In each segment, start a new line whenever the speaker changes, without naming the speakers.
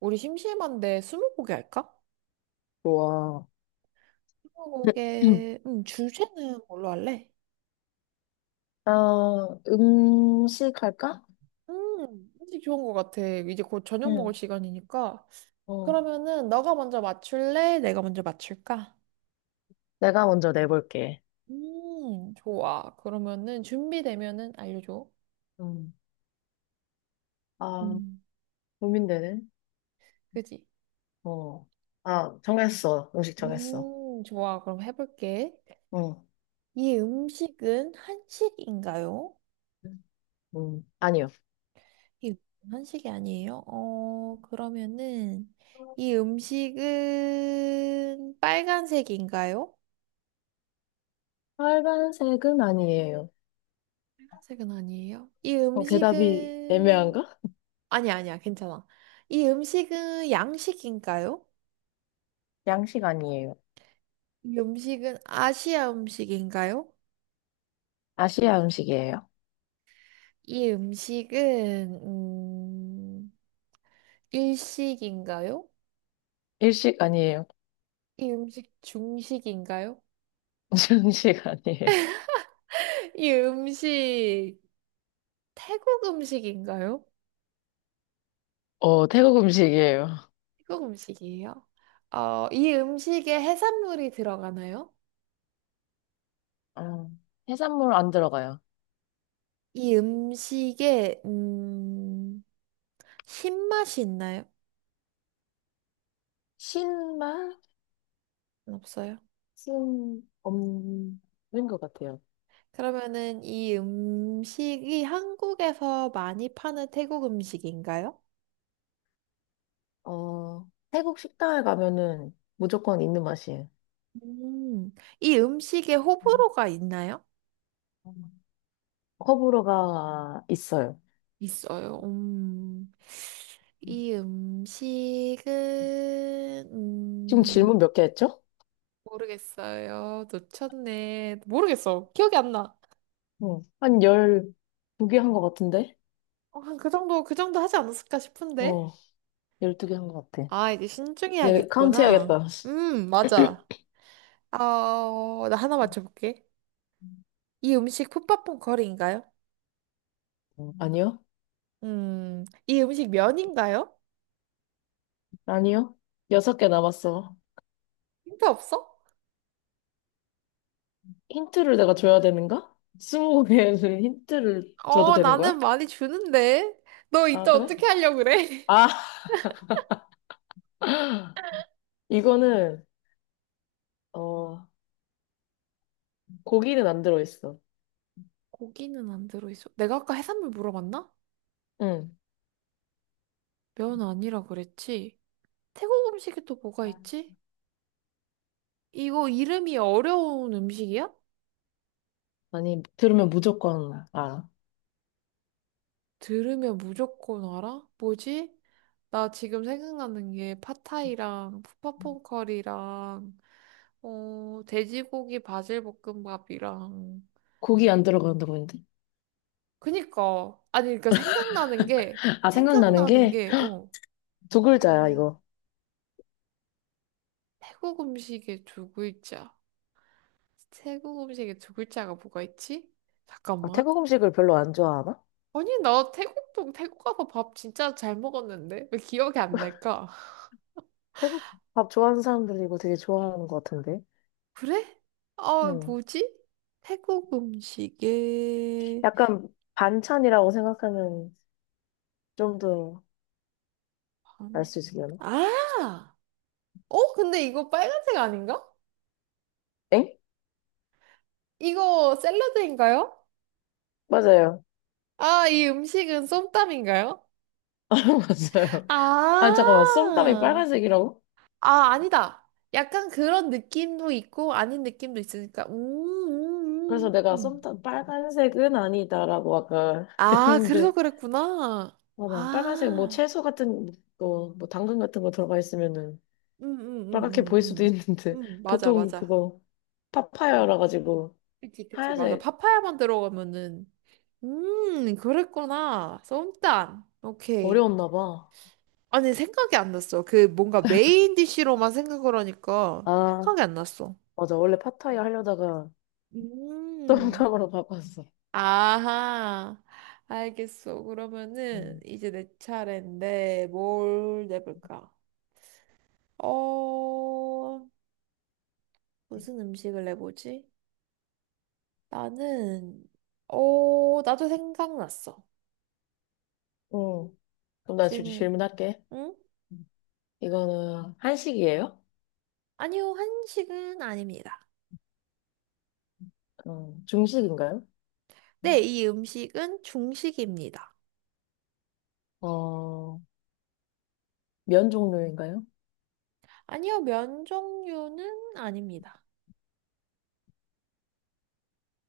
우리 심심한데 스무고개 할까?
좋아.
스무고개 주제는 뭘로 할래?
아, 음식 할까?
음식 좋은 것 같아. 이제 곧 저녁 먹을
응,
시간이니까.
어,
그러면은 너가 먼저 맞출래? 내가 먼저 맞출까?
내가 먼저 내볼게.
좋아. 그러면은 준비되면은 알려줘.
응. 아,
음,
고민되네.
그지?
어. 아, 정했어. 음식 정했어.
좋아. 그럼 해볼게.
응.
이 음식은 한식인가요?
음. 아니요.
이 한식이 아니에요? 그러면은 이 음식은 빨간색인가요?
빨간색은 아니에요.
빨간색은 아니에요. 이
어, 대답이
음식은
애매한가?
아니 야 아니야. 괜찮아. 이 음식은 양식인가요?
양식 아니에요.
이 음식은 아시아 음식인가요?
아시아 음식이에요.
이 음식은 일식인가요?
일식 아니에요.
이 음식 중식인가요?
중식 아니에요.
이 음식 태국 음식인가요?
어, 태국 음식이에요.
태국 음식이에요? 이 음식에 해산물이 들어가나요?
어. 해산물 안 들어가요.
이 음식에 신맛이 있나요?
신맛?
없어요.
없는 것 같아요.
그러면은 이 음식이 한국에서 많이 파는 태국 음식인가요?
어, 태국 식당에 가면은 무조건 있는 맛이에요.
음, 이 음식에 호불호가 있나요?
커브로가 있어요.
있어요. 이 음식은
지금 질문 몇 개 했죠?
모르겠어요. 놓쳤네. 모르겠어. 기억이 안 나.
응. 한 12개 한 것 같은데?
그 정도 하지 않았을까 싶은데?
어, 12개 한 것 같아.
아, 이제
이제 카운트
신중해야겠구나.
해야겠다.
맞아. 나 하나 맞춰볼게. 이 음식 풋밥퐁 거리인가요?
아니요?
이 음식 면인가요?
아니요? 여섯 개 남았어.
힌트 없어?
힌트를 내가 줘야 되는가? 스무 개는 힌트를 줘도 되는
나는
거야?
많이 주는데. 너
아,
이따
그래?
어떻게 하려고 그래?
아, 이거는, 어, 고기는 안 들어있어.
고기는 안 들어있어. 내가 아까 해산물 물어봤나?
응.
면 아니라 그랬지. 태국 음식에 또 뭐가 있지? 이거 이름이 어려운 음식이야?
아니, 들으면 무조건 알아.
들으면 무조건 알아? 뭐지? 나 지금 생각나는 게 팟타이랑 푸파퐁커리랑 돼지고기 바질 볶음밥이랑
고기 안 들어간다고 했는데.
그니까 아니 그러니까 생각나는 게
아, 생각나는
생각나는
게
게
두 글자야,
어,
이거.
태국 음식의 두 글자 태국 음식의 두 글자가 뭐가 있지?
아,
잠깐만
태국 음식을 별로 안 좋아하나?
아니 나 태국도 태국 가서 밥 진짜 잘 먹었는데 왜 기억이 안 날까?
태국 밥 좋아하는 사람들이 이거 되게 좋아하는 것 같은데.
그래? 아,
응.
뭐지? 태국 음식에
약간 반찬이라고 생각하면 좀 더 알
음.
수 있으려나?
아! 근데 이거 빨간색 아닌가?
엥?
이거 샐러드인가요?
맞아요.
아, 이 음식은 쏨땀인가요?
맞아요. 아,
아,
잠깐만. 쏨땀이 빨간색이라고?
아, 아니다. 약간 그런 느낌도 있고, 아닌 느낌도 있으니까.
그래서 내가
음.
쏨땀 빨간색은 아니다라고 아까
아, 그래서
했는데
그랬구나.
맞아. 빨간색 뭐
아,
채소 같은 거, 뭐 당근 같은 거 들어가 있으면은
음, 음,
빨갛게
음,
보일 수도 있는데
맞아,
보통
맞아.
그거 파파야라 가지고
그치, 그치, 맞아.
하얀색
파파야만 들어가면은. 그랬구나. 쏨땀. 오케이.
어려웠나 봐.
아니, 생각이 안 났어. 그 뭔가 메인 디쉬로만 생각을 하니까
아,
생각이 안 났어.
맞아. 원래 파타야 하려다가
음.
똥감으로 바꿨어.
아하. 알겠어. 그러면은
음,
이제 내 차례인데 뭘 내볼까? 어, 무슨 음식을 내보지? 나는, 나도 생각났어.
응. 응. 그럼 나
질문을.
질문할게.
응?
이거는 한식이에요?
아니요, 한식은 아닙니다.
어, 중식인가요?
네, 이 음식은 중식입니다.
어, 면 종류인가요?
아니요, 면 종류는 아닙니다.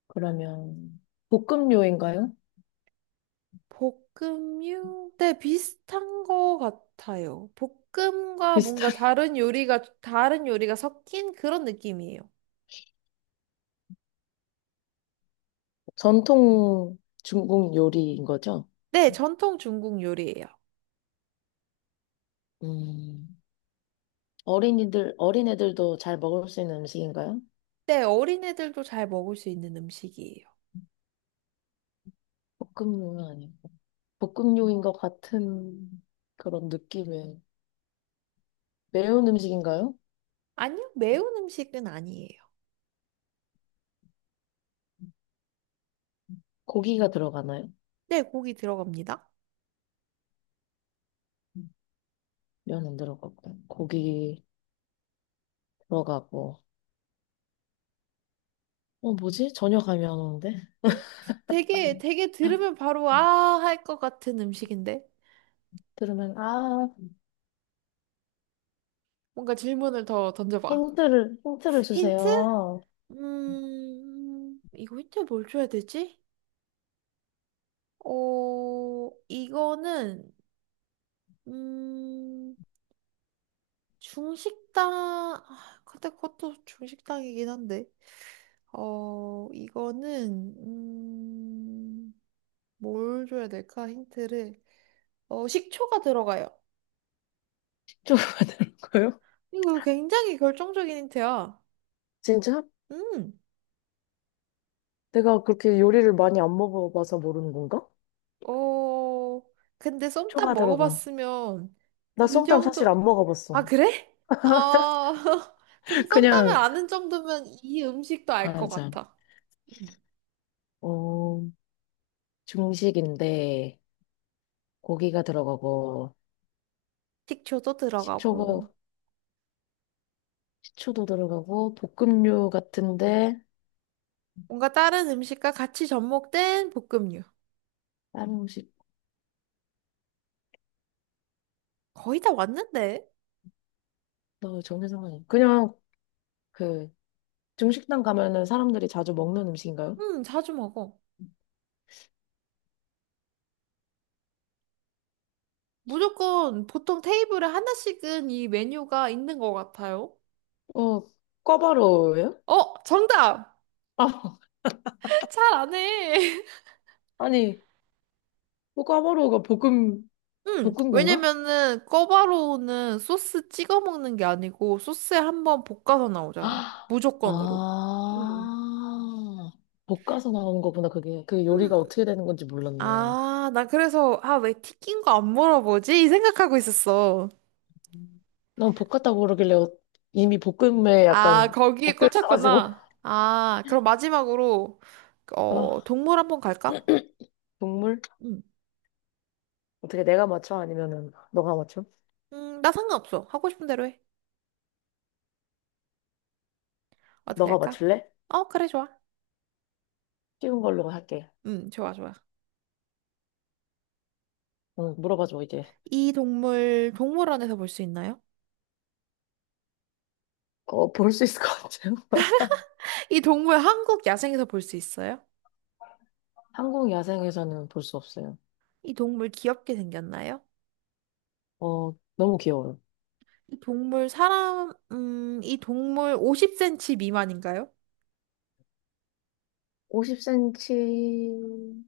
그러면 볶음료인가요?
볶음육? 네, 비슷한 거 같아요. 볶음과 뭔가
비슷한
다른 요리가 섞인 그런 느낌이에요.
전통 중국 요리인 거죠?
네, 전통 중국 요리예요.
음, 어린이들, 어린애들도 잘 먹을 수 있는 음식인가요?
네, 어린애들도 잘 먹을 수 있는 음식이에요.
볶음요는 아니고. 볶음요인 것 같은 그런 느낌의 매운 음식인가요?
아니요, 매운 음식은 아니에요.
고기가 들어가나요?
네, 고기 들어갑니다.
음, 면은 들어가고, 고기 들어가고. 어, 뭐지? 전혀 감이 안 오는데?
되게 들으면 바로 아, 할 것 같은 음식인데.
들으면, 아,
뭔가 질문을 더 던져봐.
힌트를
힌트?
주세요.
이거 힌트 뭘 줘야 되지? 이거는 음, 중식당, 아, 근데 그것도 중식당이긴 한데, 이거는, 뭘 줘야 될까, 힌트를. 식초가 들어가요.
식초가 들어가요?
이거 굉장히 결정적인 힌트야.
진짜?
음.
내가 그렇게 요리를 많이 안 먹어봐서 모르는 건가?
어, 근데 쏨땀
초가 들어가.
먹어봤으면,
나
이
쏨땀 사실
정도,
안
아,
먹어봤어.
그래? 아, 근데 쏨땀을
그냥,
아는 정도면 이 음식도 알 것
아, 참.
같아. 음,
어, 중식인데, 고기가 들어가고,
식초도 들어가고.
식초가, 식초도 들어가고, 볶음류 같은데,
뭔가 다른 음식과 같이 접목된 볶음류.
다른 음식,
거의 다 왔는데?
너 전혀 상관이. 그냥, 그, 중식당 가면은 사람들이 자주 먹는 음식인가요?
자주 먹어. 무조건 보통 테이블에 하나씩은 이 메뉴가 있는 것 같아요.
어, 꿔바로우예요?
어, 정답!
아,
잘 안 해.
아니, 뭐 꿔바로우가 볶음, 볶은 건가?
왜냐면은 꿔바로우는 소스 찍어 먹는 게 아니고 소스에 한번 볶아서 나오잖아.
아,
무조건으로. 음.
아, 볶아서 나오는 거구나, 그게. 그 요리가
음.
어떻게 되는 건지 몰랐네.
아, 나 그래서, 아, 왜 튀긴 거 안 물어보지? 이 생각하고 있었어.
난 볶았다 그러길래 어- 이미 볶음에
아,
약간
거기에
묶여 있어가지고.
꽂혔구나. 아, 그럼 마지막으로,
아,
동물 한번 갈까?
국물?
응.
어떻게 내가 맞춰? 아니면은 너가 맞춰?
나 상관없어. 하고 싶은 대로 해. 어떻게
너가
할까?
맞출래?
어, 그래, 좋아.
쉬운 걸로 할게.
응, 좋아, 좋아.
응, 물어봐줘, 이제.
이 동물, 동물원에서 볼 수 있나요?
어, 볼 수 있을 것 같아요?
이 동물 한국 야생에서 볼 수 있어요?
한국 야생에서는 볼 수 없어요.
이 동물 귀엽게 생겼나요?
어, 너무 귀여워요.
이 동물 50cm 미만인가요?
50cm,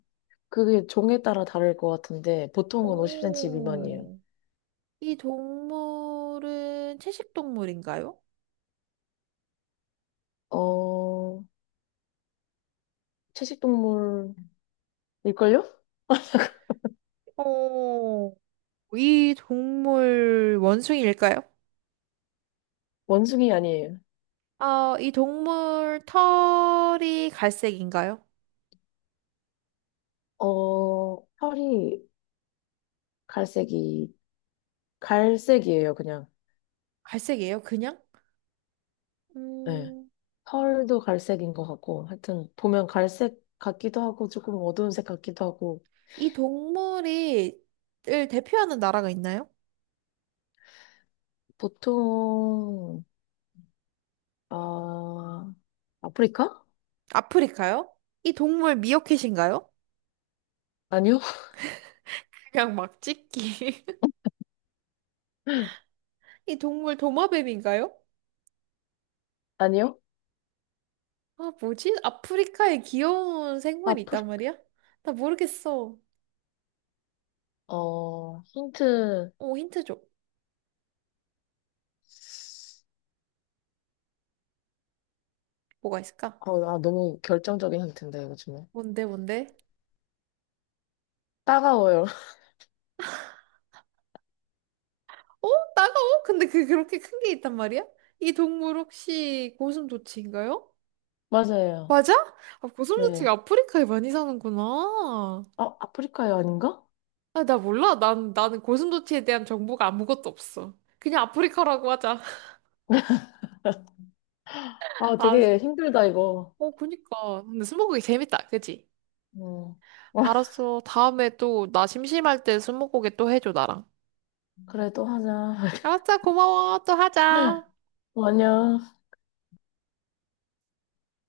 그게 종에 따라 다를 것 같은데, 보통은 50cm 미만이에요.
오. 이 동물은 채식 동물인가요?
어, 채식동물일걸요?
오... 이 동물 원숭이일까요?
원숭이 아니에요.
이 동물 털이 갈색인가요?
어, 털이 갈색이, 갈색이에요, 그냥.
갈색이에요, 그냥?
네.
음,
펄도 갈색인 것 같고, 하여튼, 보면 갈색 같기도 하고, 조금 어두운 색 같기도 하고,
이 동물이 을 대표하는 나라가 있나요?
보통, 아, 아프리카?
아프리카요? 이 동물 미어캣인가요?
아니요?
그냥 막 찍기. 이 동물 도마뱀인가요?
아니요?
아, 뭐지? 아프리카에 귀여운 생물이 있단
아프리카,
말이야? 나 모르겠어.
어, 힌트,
힌트 줘. 뭐가 있을까?
어, 아, 너무 결정적인 힌트인데, 이거 정말.
뭔데, 뭔데?
따가워요.
어? 따가워? 근데 그렇게 큰 게 있단 말이야? 이 동물 혹시 고슴도치인가요?
맞아요.
맞아? 아, 고슴도치가
네.
아프리카에 많이 사는구나.
어, 아프리카요, 아닌가?
아, 나 몰라. 나는 고슴도치에 대한 정보가 아무것도 없어. 그냥 아프리카라고 하자.
아,
아,
되게 힘들다, 이거.
어, 그니까. 근데 스무고개 재밌다. 그치?
음.
알았어. 다음에 또 나 심심할 때 스무고개 또 해줘, 나랑.
그래도 하자.
알았어. 고마워. 또 하자.
아니야.